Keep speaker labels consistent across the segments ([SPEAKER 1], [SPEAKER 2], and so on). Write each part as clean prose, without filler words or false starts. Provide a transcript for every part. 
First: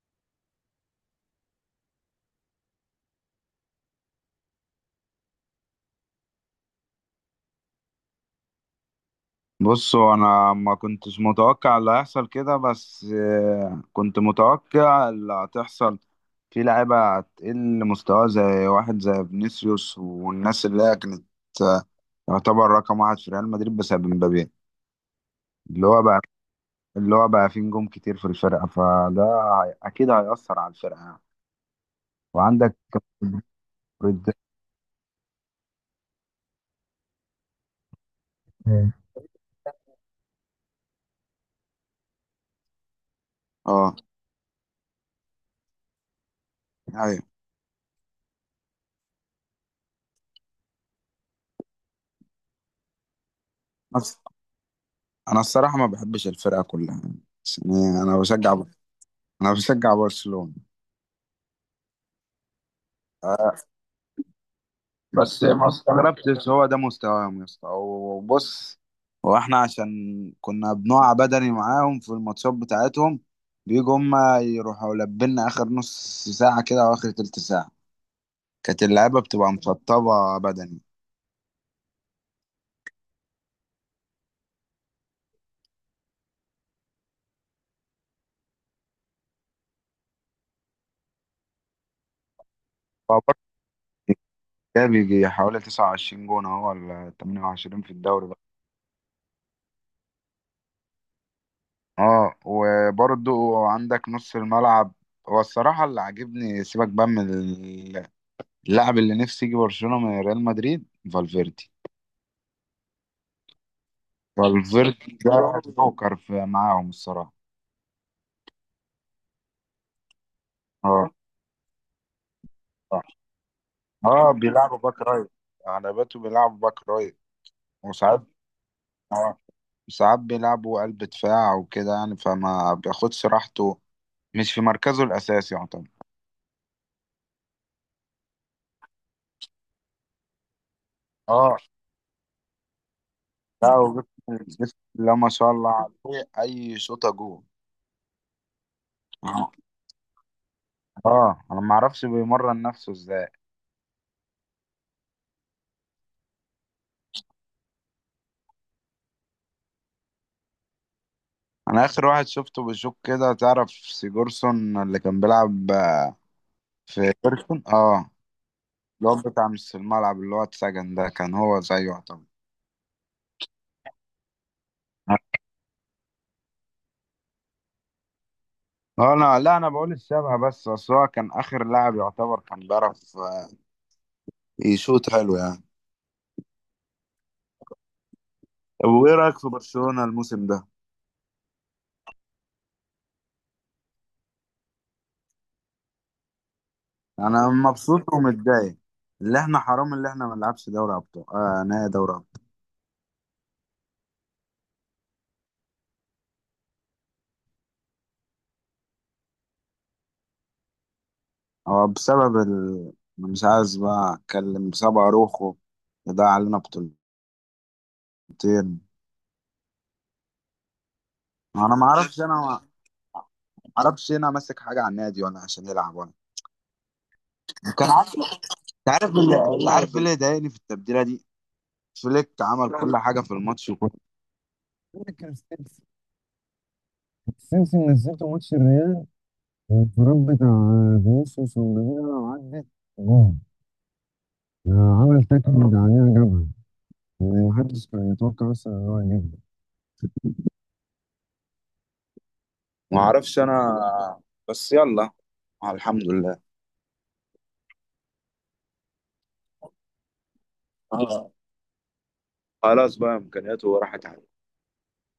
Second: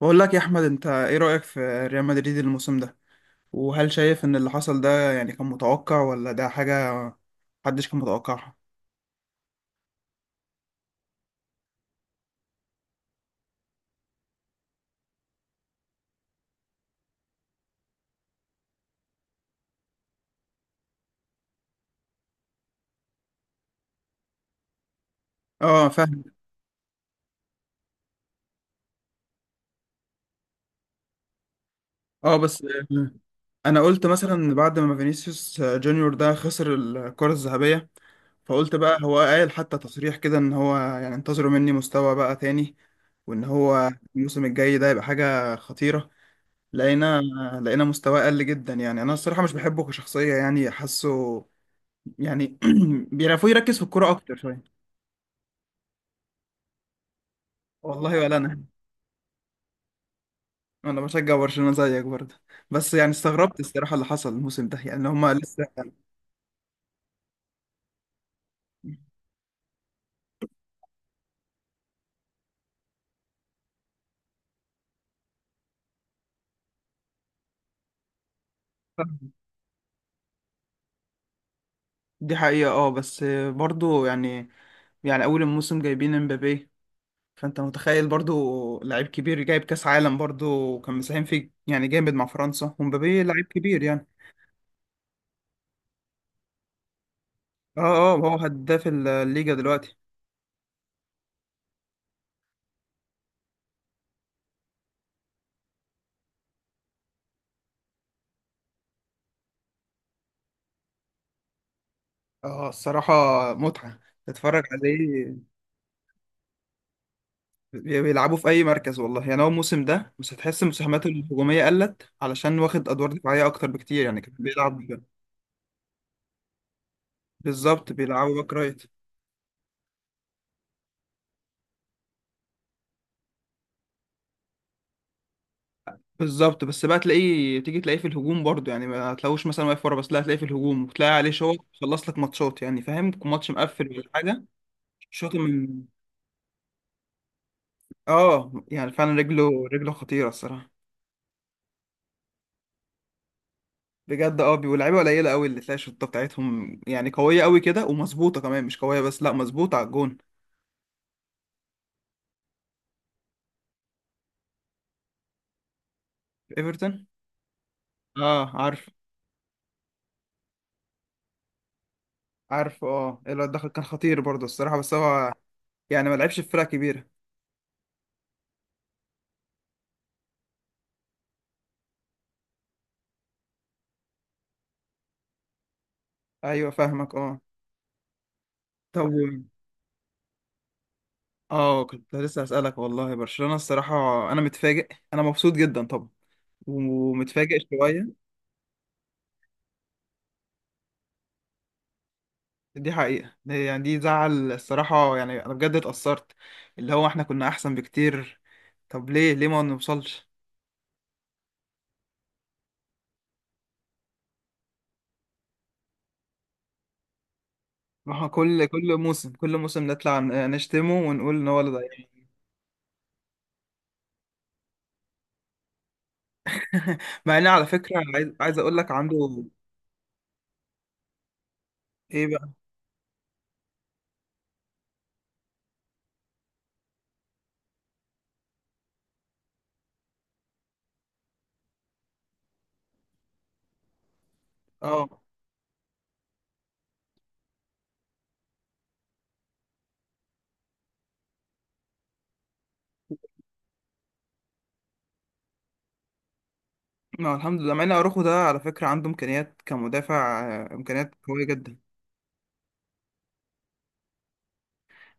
[SPEAKER 1] بقول لك يا احمد، انت ايه رأيك في ريال مدريد الموسم ده؟ وهل شايف ان اللي حصل ده يعني كان متوقع، ولا ده حاجة محدش كان متوقعها؟
[SPEAKER 2] بصوا، انا ما كنتش متوقع اللي هيحصل كده. بس كنت متوقع اللي هتحصل في لعيبة هتقل مستوى، زي واحد زي فينيسيوس والناس اللي هي كانت آه، يعتبر رقم واحد في ريال مدريد بسبب مبابي. اللي
[SPEAKER 1] اه
[SPEAKER 2] هو بقى
[SPEAKER 1] فاهم.
[SPEAKER 2] اللي هو بقى فيه نجوم كتير في الفرقة، فده أكيد هيأثر على الفرقة يعني.
[SPEAKER 1] اه بس
[SPEAKER 2] وعندك.
[SPEAKER 1] انا قلت مثلا بعد ما فينيسيوس جونيور ده خسر الكرة الذهبية، فقلت
[SPEAKER 2] مم.
[SPEAKER 1] بقى هو قال حتى تصريح كده ان هو يعني انتظروا مني مستوى بقى تاني، وان هو
[SPEAKER 2] اه،
[SPEAKER 1] الموسم الجاي ده يبقى حاجة خطيرة.
[SPEAKER 2] ايوه،
[SPEAKER 1] لقينا لقينا مستواه قل جدا. يعني انا الصراحة مش بحبه كشخصية، يعني حاسه يعني بيعرفوا يركز في الكوره
[SPEAKER 2] بس
[SPEAKER 1] اكتر شويه.
[SPEAKER 2] أنا الصراحة ما بحبش الفرقة كلها يعني، بس يعني
[SPEAKER 1] والله
[SPEAKER 2] أنا
[SPEAKER 1] ولا
[SPEAKER 2] بشجع
[SPEAKER 1] انا،
[SPEAKER 2] أنا بشجع برشلونة.
[SPEAKER 1] انا بشجع برشلونه زيك برضه. بس يعني استغربت الصراحه اللي حصل الموسم ده، يعني هما
[SPEAKER 2] بس
[SPEAKER 1] لسه
[SPEAKER 2] ما استغربتش، هو ده مستواهم يا اسطى. وبص، هو احنا عشان كنا بنقع بدني معاهم في الماتشات بتاعتهم، بيجوا هما يروحوا لبلنا اخر نص ساعة كده او اخر تلت ساعة كانت اللعيبة بتبقى مشطبة بدني.
[SPEAKER 1] دي حقيقة، اه بس برضو يعني، يعني أول الموسم جايبين امبابي، فأنت متخيل برضو لعيب كبير جايب كأس عالم، برضو كان مساهم فيه يعني جامد مع فرنسا،
[SPEAKER 2] هو
[SPEAKER 1] ومبابي
[SPEAKER 2] برضه
[SPEAKER 1] لعيب كبير يعني.
[SPEAKER 2] ده بيجي حوالي 29 جون اهو ولا
[SPEAKER 1] اه
[SPEAKER 2] 28 في
[SPEAKER 1] اه،
[SPEAKER 2] الدوري
[SPEAKER 1] هو
[SPEAKER 2] بقى.
[SPEAKER 1] هداف الليجا دلوقتي.
[SPEAKER 2] اه، وبرضه عندك نص الملعب. هو الصراحة اللي عاجبني، سيبك بقى من اللاعب اللي نفسي يجي برشلونة من ريال مدريد، فالفيردي.
[SPEAKER 1] اه الصراحة متعة تتفرج
[SPEAKER 2] فالفيردي
[SPEAKER 1] عليه.
[SPEAKER 2] ده جوكر في معاهم الصراحة.
[SPEAKER 1] بيلعبوا في اي مركز والله. يعني هو الموسم ده بس هتحس المساهمات
[SPEAKER 2] اه.
[SPEAKER 1] الهجوميه قلت، علشان واخد
[SPEAKER 2] اه.
[SPEAKER 1] ادوار دفاعيه اكتر بكتير، يعني كان
[SPEAKER 2] بيلعبوا
[SPEAKER 1] بيلعب
[SPEAKER 2] باك رايت، على باته بيلعبوا باك رايت.
[SPEAKER 1] بالظبط
[SPEAKER 2] وساعات،
[SPEAKER 1] بيلعبوا باك رايت.
[SPEAKER 2] اه، ساعات بيلعبوا قلب دفاع وكده يعني، فما بياخدش راحته، مش في مركزه الأساسي يعتبر.
[SPEAKER 1] بالظبط، بس بقى تلاقيه تيجي تلاقيه في الهجوم برضه، يعني ما هتلاقوش مثلا واقف ورا بس، لا هتلاقيه في الهجوم وتلاقي عليه شوط
[SPEAKER 2] اه،
[SPEAKER 1] خلص لك ماتشات. يعني فاهم، ماتش
[SPEAKER 2] لا
[SPEAKER 1] مقفل ولا حاجه.
[SPEAKER 2] وجسم، جسم لا ما
[SPEAKER 1] شوط
[SPEAKER 2] شاء الله
[SPEAKER 1] من،
[SPEAKER 2] عليه، أي شوطة جول.
[SPEAKER 1] اه يعني فعلا رجله
[SPEAKER 2] اه.
[SPEAKER 1] رجله خطيره الصراحه.
[SPEAKER 2] انا ما اعرفش بيمرن نفسه ازاي.
[SPEAKER 1] بجد اه واللعيبه قليله قوي اللي تلاقي الشوطه بتاعتهم يعني قويه قوي كده، ومظبوطه كمان، مش قويه بس، لا مظبوطه على الجون.
[SPEAKER 2] انا اخر واحد شفته بشوك كده، تعرف سيجورسون اللي كان بيلعب
[SPEAKER 1] ايفرتون.
[SPEAKER 2] في بيرسون؟ اه.
[SPEAKER 1] اه عارف.
[SPEAKER 2] الواد بتاع نص الملعب اللي هو اتسجن ده، كان هو زيه يعتبر.
[SPEAKER 1] عارفه اه، الواد دخل كان خطير برضه الصراحة، بس هو يعني ما لعبش في فرقة كبيرة.
[SPEAKER 2] انا لا، انا بقول الشبه بس، اصل هو كان اخر لاعب يعتبر كان بيعرف يشوط حلو يعني.
[SPEAKER 1] ايوه فاهمك اه.
[SPEAKER 2] طب
[SPEAKER 1] طب
[SPEAKER 2] وايه رايك في برشلونه الموسم ده؟
[SPEAKER 1] اه كنت لسه هسألك والله. برشلونة الصراحة انا متفاجئ. انا مبسوط جدا طبعا،
[SPEAKER 2] انا
[SPEAKER 1] ومتفاجئ
[SPEAKER 2] مبسوط
[SPEAKER 1] شوية.
[SPEAKER 2] ومتضايق، اللي احنا حرام اللي احنا ما نلعبش دوري ابطال، نهائي دوري ابطال.
[SPEAKER 1] دي حقيقة، دي يعني دي زعل الصراحة، يعني انا بجد اتأثرت. اللي هو احنا كنا احسن بكتير. طب ليه ما نوصلش؟
[SPEAKER 2] هو بسبب ال... أنا مش عايز بقى اتكلم، بسبب اروخو ده علينا بطولتين.
[SPEAKER 1] ما هو كل موسم، كل موسم نطلع نشتمه ونقول ان هو اللي
[SPEAKER 2] انا ما
[SPEAKER 1] ضيع.
[SPEAKER 2] اعرفش انا ما اعرفش هنا ماسك حاجه على النادي ولا عشان يلعب ولا
[SPEAKER 1] مع ان على
[SPEAKER 2] كان.
[SPEAKER 1] فكرة، عايز
[SPEAKER 2] انت
[SPEAKER 1] عايز اقول لك
[SPEAKER 2] عارف،
[SPEAKER 1] عنده.
[SPEAKER 2] اللي انت عارف، ايه اللي ضايقني في التبديله دي؟
[SPEAKER 1] ايه
[SPEAKER 2] فليك
[SPEAKER 1] بقى؟
[SPEAKER 2] عمل كل حاجه في الماتش، وكل كان ستيفن نزلته ماتش الريال، والانفراد بتاع فينيسيوس ومبابي لو عدت جون،
[SPEAKER 1] اه،
[SPEAKER 2] عمل تاكلينج عليها جابها. يعني محدش كان يتوقع اصلا ان هو يجيبها. ما اعرفش انا، بس يلا، الحمد لله.
[SPEAKER 1] ما الحمد لله. مع ان اروخو ده على فكره عنده امكانيات كمدافع، امكانيات
[SPEAKER 2] اه،
[SPEAKER 1] قويه جدا.
[SPEAKER 2] خلاص بقى امكانياته راحت عليه.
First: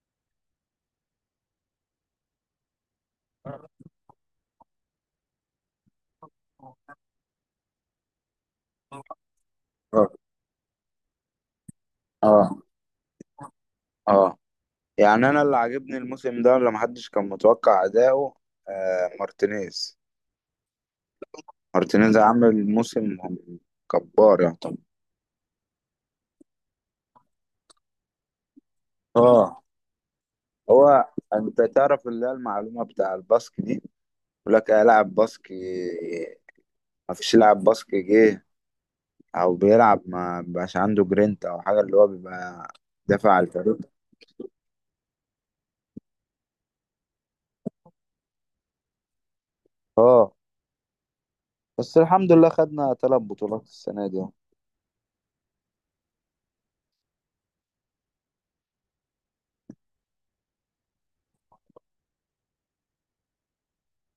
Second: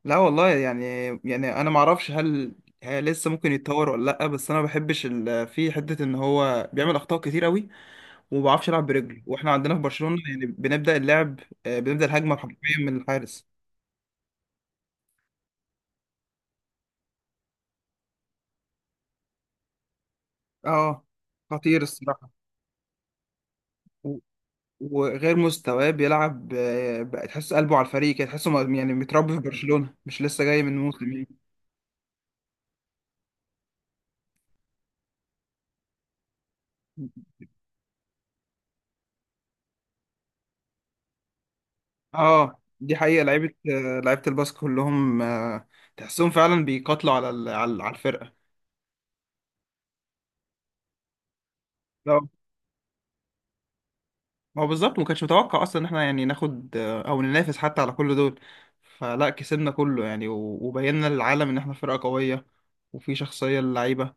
[SPEAKER 1] لا والله يعني، يعني انا ما اعرفش هل هي لسه ممكن يتطور ولا لا، بس انا ما بحبش في حته ان هو بيعمل اخطاء كتير قوي، وما بيعرفش يلعب برجله. واحنا عندنا في
[SPEAKER 2] اه.
[SPEAKER 1] برشلونه يعني بنبدا اللعب، بنبدا الهجمه
[SPEAKER 2] اه.
[SPEAKER 1] حرفيا من الحارس.
[SPEAKER 2] اه. يعني انا اللي عاجبني الموسم ده اللي محدش كان متوقع اداؤه، مارتينيز.
[SPEAKER 1] اه خطير
[SPEAKER 2] مارتينيز
[SPEAKER 1] الصراحه.
[SPEAKER 2] عامل موسم
[SPEAKER 1] و-
[SPEAKER 2] جبار يعني.
[SPEAKER 1] وغير مستواه بيلعب، بقى تحس قلبه على الفريق كده، تحسه يعني متربي في
[SPEAKER 2] اه،
[SPEAKER 1] برشلونه، مش لسه جاي من
[SPEAKER 2] هو
[SPEAKER 1] موسم يعني.
[SPEAKER 2] انت تعرف اللي هي المعلومه بتاع الباسك دي؟ يقول لك ايه، لاعب باسك، ما فيش لاعب باسك جه او بيلعب ما بقاش عنده جرينت او حاجه، اللي هو
[SPEAKER 1] اه
[SPEAKER 2] بيبقى
[SPEAKER 1] دي حقيقة،
[SPEAKER 2] دافع
[SPEAKER 1] لعيبة
[SPEAKER 2] على الفريق.
[SPEAKER 1] لعيبة الباسك كلهم، تحسهم فعلا بيقاتلوا على على الفرقة.
[SPEAKER 2] اه، بس
[SPEAKER 1] لا
[SPEAKER 2] الحمد لله خدنا ثلاث بطولات السنه دي.
[SPEAKER 1] ما هو بالظبط، ما كانش متوقع اصلا ان احنا يعني ناخد، او ننافس حتى على كل دول. فلا كسبنا كله يعني، وبينا للعالم ان احنا فرقة قوية، وفي شخصية للعيبة.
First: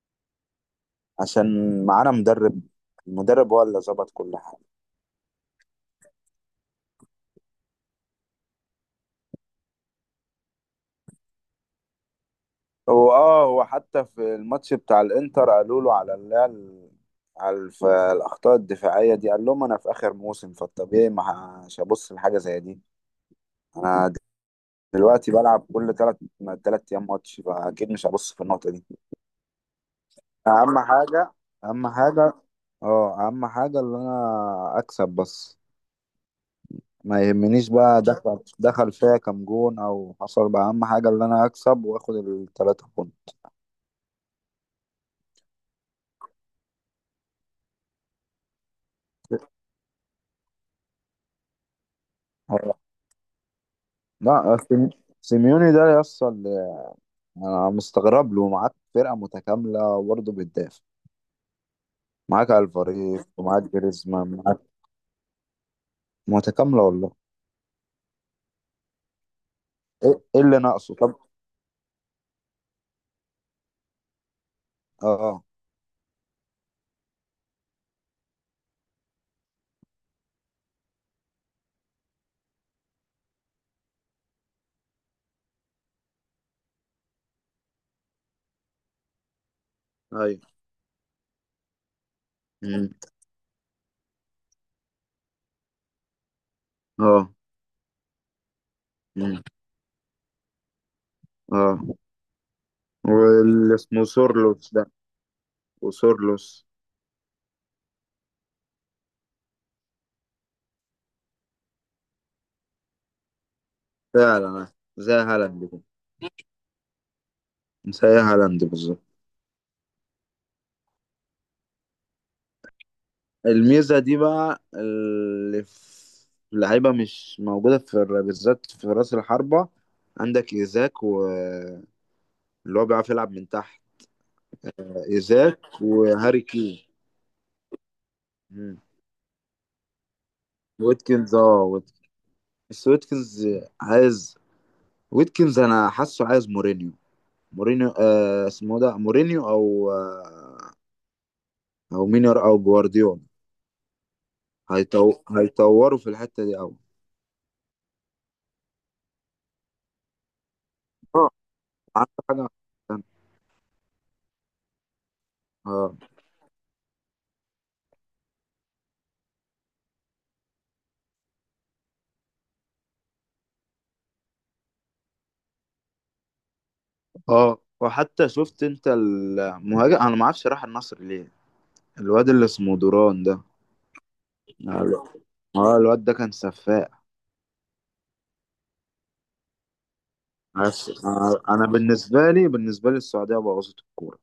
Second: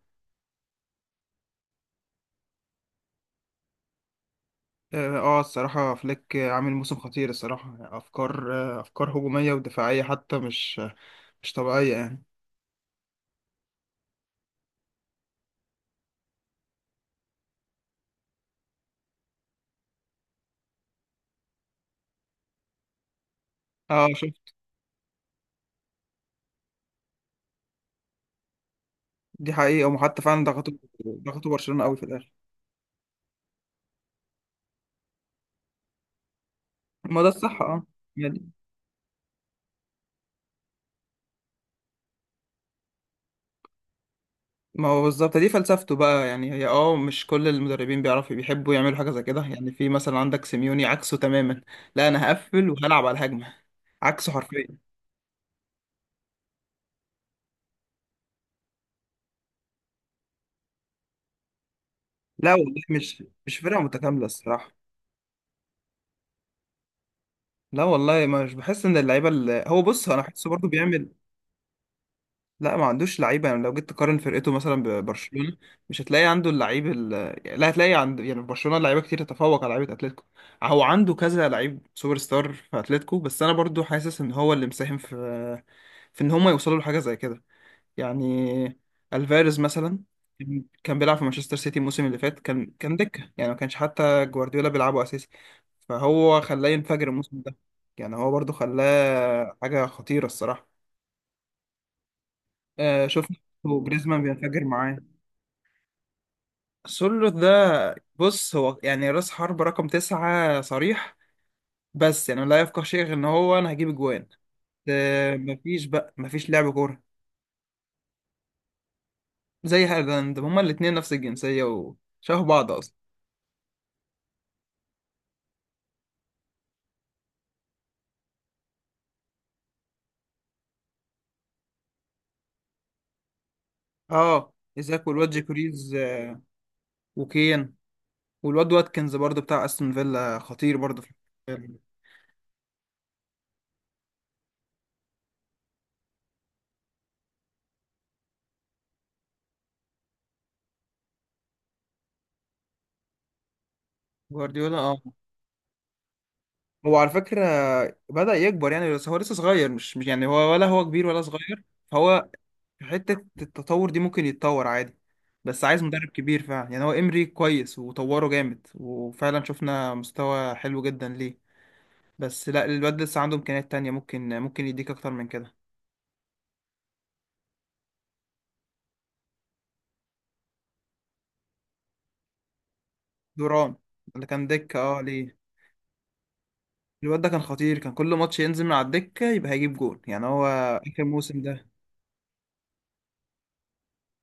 [SPEAKER 2] عشان معانا مدرب، المدرب هو اللي ظبط كل حاجه.
[SPEAKER 1] اه الصراحة فليك عامل موسم خطير الصراحة. افكار، افكار هجومية ودفاعية حتى، مش مش طبيعية يعني.
[SPEAKER 2] هو، اه، هو حتى في الماتش بتاع الانتر قالوا له على اللي هي على الاخطاء الدفاعيه دي، قال لهم انا في اخر موسم، فالطبيعي ما مش هبص لحاجه زي دي.
[SPEAKER 1] اه
[SPEAKER 2] انا
[SPEAKER 1] شوف.
[SPEAKER 2] دلوقتي بلعب كل ثلاث ايام ماتش، فاكيد مش هبص في النقطه دي.
[SPEAKER 1] دي حقيقة، وحتى فعلا ضغطوا،
[SPEAKER 2] اهم حاجه،
[SPEAKER 1] ضغطوا برشلونة
[SPEAKER 2] اهم
[SPEAKER 1] قوي في الاخر.
[SPEAKER 2] حاجه، اه، اهم حاجه اللي انا اكسب بس.
[SPEAKER 1] ما
[SPEAKER 2] ما
[SPEAKER 1] ده الصح
[SPEAKER 2] يهمنيش
[SPEAKER 1] اه.
[SPEAKER 2] بقى دخل
[SPEAKER 1] يعني
[SPEAKER 2] دخل فيا كام جون او حصل بقى، اهم حاجه اللي انا اكسب واخد الثلاثه جون.
[SPEAKER 1] ما هو بالظبط دي فلسفته بقى. يعني هي اه مش كل المدربين بيعرفوا بيحبوا يعملوا حاجة زي كده. يعني في مثلا عندك سيميوني عكسه تماما. لا انا هقفل وهلعب على الهجمة، عكسه
[SPEAKER 2] لا،
[SPEAKER 1] حرفيا.
[SPEAKER 2] سيميوني ده يصل، انا مستغرب له، معاك فرقه متكامله برضه، بتدافع، معاك
[SPEAKER 1] لا والله مش
[SPEAKER 2] الفاريز
[SPEAKER 1] مش
[SPEAKER 2] ومعاك
[SPEAKER 1] فرقة متكاملة
[SPEAKER 2] جريزمان معاك.
[SPEAKER 1] الصراحة.
[SPEAKER 2] متكامله والله،
[SPEAKER 1] لا والله مش بحس ان اللعيبة، اللي هو بص انا
[SPEAKER 2] ايه، إيه
[SPEAKER 1] بحسه
[SPEAKER 2] اللي
[SPEAKER 1] برضه
[SPEAKER 2] ناقصه
[SPEAKER 1] بيعمل.
[SPEAKER 2] طب؟
[SPEAKER 1] لا ما عندوش لعيبه. يعني لو جيت تقارن فرقته مثلا
[SPEAKER 2] اه،
[SPEAKER 1] ببرشلونه، مش هتلاقي عنده اللعيب ال... لا هتلاقي عند، يعني في برشلونه لعيبه كتير تتفوق على لعيبه اتلتيكو. هو عنده كذا لعيب سوبر ستار في اتلتيكو، بس انا برضو حاسس ان هو اللي مساهم في، في ان هم يوصلوا لحاجه زي كده يعني. الفاريز مثلا،
[SPEAKER 2] ايوه.
[SPEAKER 1] كان بيلعب في مانشستر سيتي الموسم اللي فات، كان
[SPEAKER 2] مم.
[SPEAKER 1] كان دكه، يعني ما كانش حتى جوارديولا بيلعبه اساسي. فهو خلاه ينفجر
[SPEAKER 2] اه.
[SPEAKER 1] الموسم ده. يعني هو برضو
[SPEAKER 2] مم.
[SPEAKER 1] خلاه حاجه خطيره الصراحه.
[SPEAKER 2] اه،
[SPEAKER 1] آه شفنا.
[SPEAKER 2] واللي اسمه
[SPEAKER 1] وجريزمان بينفجر
[SPEAKER 2] سورلوس ده،
[SPEAKER 1] معاه.
[SPEAKER 2] وسورلوس.
[SPEAKER 1] سولو ده بص هو يعني راس حرب رقم تسعة صريح، بس يعني لا يفقه شيء غير ان هو انا هجيب اجوان.
[SPEAKER 2] فعلا، زي
[SPEAKER 1] آه
[SPEAKER 2] هالاند كده.
[SPEAKER 1] مفيش بقى، مفيش لعب كورة.
[SPEAKER 2] زي هالاند بالظبط.
[SPEAKER 1] زي هالاند، هما الاتنين نفس الجنسية وشبه بعض اصلا.
[SPEAKER 2] الميزه دي بقى اللي في لعيبه مش موجوده في بالذات في راس الحربه. عندك ايزاك، واللي هو بيعرف يلعب من تحت،
[SPEAKER 1] اه ايزاك والواد
[SPEAKER 2] ايزاك
[SPEAKER 1] جيكوريز
[SPEAKER 2] وهاري كين.
[SPEAKER 1] وكين، والواد
[SPEAKER 2] مم.
[SPEAKER 1] واتكنز برضه بتاع استون فيلا، خطير برضه في.
[SPEAKER 2] ويتكنز، اه ويتكنز، بس ويتكنز عايز، ويتكنز انا حاسه عايز مورينيو، مورينيو، اسمه ده مورينيو او او مينر او جوارديولا.
[SPEAKER 1] جوارديولا اه.
[SPEAKER 2] هيطوروا في الحتة دي قوي.
[SPEAKER 1] هو على فكرة بدأ يكبر يعني، بس هو لسه صغير، مش مش يعني، هو ولا هو كبير ولا
[SPEAKER 2] اه،
[SPEAKER 1] صغير.
[SPEAKER 2] عندك
[SPEAKER 1] فهو
[SPEAKER 2] حاجة أحسن.
[SPEAKER 1] حتة التطور دي ممكن يتطور عادي، بس عايز
[SPEAKER 2] اه.
[SPEAKER 1] مدرب كبير فعلا. يعني هو إمري كويس وطوره جامد، وفعلا شفنا مستوى حلو جدا ليه، بس لا الواد لسه عنده إمكانيات تانية، ممكن يديك أكتر من كده.
[SPEAKER 2] اه، وحتى شفت انت المهاجم؟ انا ما اعرفش راح النصر ليه، الواد اللي اسمه دوران ده.
[SPEAKER 1] دوران، اللي كان دكة اه ليه.
[SPEAKER 2] اه، الواد ده كان سفاق.
[SPEAKER 1] الواد ده كان خطير، كان كل ماتش ينزل من على الدكة يبقى هيجيب جول. يعني هو
[SPEAKER 2] بس
[SPEAKER 1] آخر
[SPEAKER 2] انا
[SPEAKER 1] موسم
[SPEAKER 2] أنا
[SPEAKER 1] ده
[SPEAKER 2] بالنسبه لي السعوديه بوظت الكوره.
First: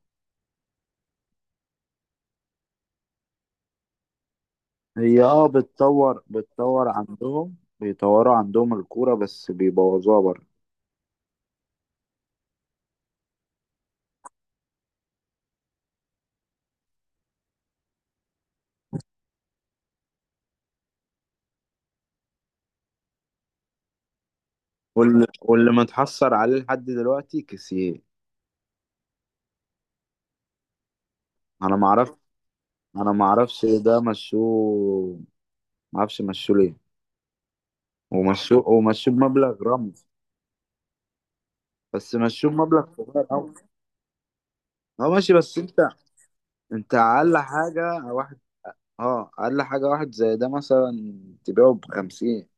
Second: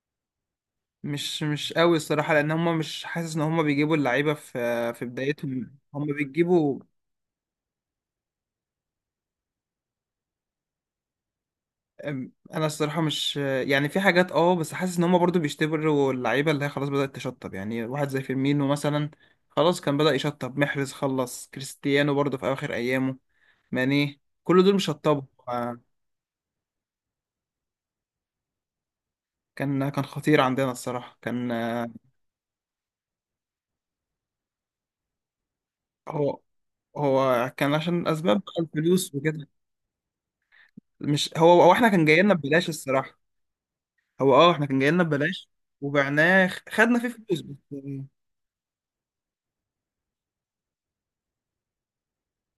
[SPEAKER 1] مش مش قوي الصراحة، لأن هما مش، حاسس إن هما بيجيبوا اللعيبة في في
[SPEAKER 2] هي، اه،
[SPEAKER 1] بدايتهم، هما
[SPEAKER 2] بتطور
[SPEAKER 1] بيجيبوا.
[SPEAKER 2] بتطور عندهم، بيطوروا عندهم الكورة بس بيبوظوها بره.
[SPEAKER 1] انا الصراحه مش، يعني في حاجات اه، بس حاسس ان هم برضو بيشتبروا اللعيبه اللي هي خلاص بدات تشطب. يعني واحد زي فيرمينو مثلا، خلاص كان بدا يشطب، محرز خلص، كريستيانو برضو في اخر ايامه، ماني، كل دول شطبوا.
[SPEAKER 2] واللي
[SPEAKER 1] آه،
[SPEAKER 2] متحسر عليه لحد دلوقتي كيسيه.
[SPEAKER 1] كان كان خطير عندنا الصراحه، كان
[SPEAKER 2] انا ما اعرف انا ما اعرفش إيه ده مشوه. ما اعرفش
[SPEAKER 1] هو
[SPEAKER 2] مشوه ليه.
[SPEAKER 1] هو كان عشان اسباب بقى،
[SPEAKER 2] ومشوه
[SPEAKER 1] الفلوس وكده.
[SPEAKER 2] بمبلغ رمز.
[SPEAKER 1] مش هو، هو احنا كان
[SPEAKER 2] بس
[SPEAKER 1] جاي لنا
[SPEAKER 2] مشوه
[SPEAKER 1] ببلاش
[SPEAKER 2] بمبلغ
[SPEAKER 1] الصراحه.
[SPEAKER 2] صغير قوي.
[SPEAKER 1] هو اه احنا كان جاي لنا
[SPEAKER 2] اه ماشي،
[SPEAKER 1] ببلاش،
[SPEAKER 2] بس انت،
[SPEAKER 1] وبعناه
[SPEAKER 2] انت
[SPEAKER 1] خدنا فيه
[SPEAKER 2] اقل
[SPEAKER 1] فلوس بس
[SPEAKER 2] حاجة
[SPEAKER 1] يعني.
[SPEAKER 2] واحد، اه، اقل حاجة واحد زي ده مثلا تبيعه بخمسين.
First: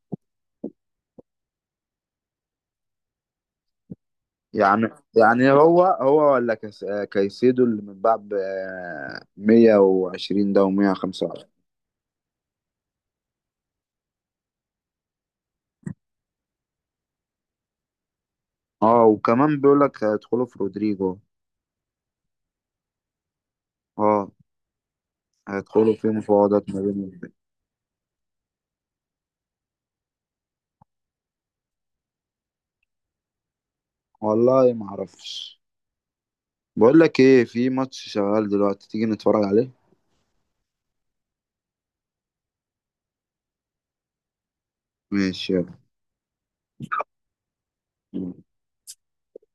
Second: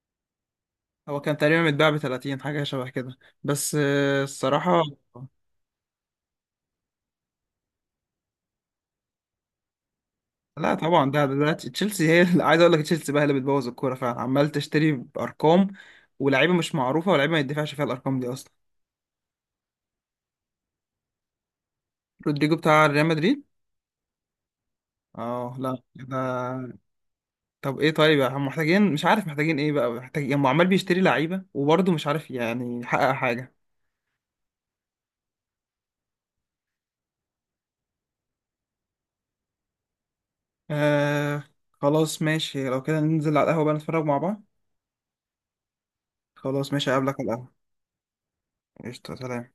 [SPEAKER 1] هو كان تقريبا متباع ب 30 حاجة شبه كده، بس الصراحة.
[SPEAKER 2] يعني يعني هو ولا كايسيدو اللي من بعد 120 ده
[SPEAKER 1] لا طبعا، ده ده
[SPEAKER 2] و125.
[SPEAKER 1] دلوقتي تشيلسي هي عايز اقول لك تشيلسي بقى هي اللي بتبوظ الكورة فعلا، عمال تشتري بأرقام ولاعيبة مش معروفة ولاعيبة ما يدفعش فيها الأرقام دي أصلا.
[SPEAKER 2] اه، وكمان بيقول لك هيدخلوا في رودريجو.
[SPEAKER 1] رودريجو بتاع ريال مدريد.
[SPEAKER 2] اه،
[SPEAKER 1] اه لا
[SPEAKER 2] هيدخلوا في
[SPEAKER 1] ده.
[SPEAKER 2] مفاوضات ما بينهم.
[SPEAKER 1] طب ايه، طيب هم محتاجين، مش عارف محتاجين ايه بقى محتاجين، هم عمال بيشتري لعيبة وبرضه مش عارف يعني يحقق حاجة.
[SPEAKER 2] والله ما اعرفش. بقول لك ايه، في ماتش شغال دلوقتي، تيجي نتفرج عليه؟
[SPEAKER 1] آه خلاص ماشي، لو كده ننزل على القهوة بقى نتفرج مع بعض.
[SPEAKER 2] ماشي.
[SPEAKER 1] خلاص ماشي، أقابلك على القهوة.
[SPEAKER 2] يلا.
[SPEAKER 1] قشطة، سلام.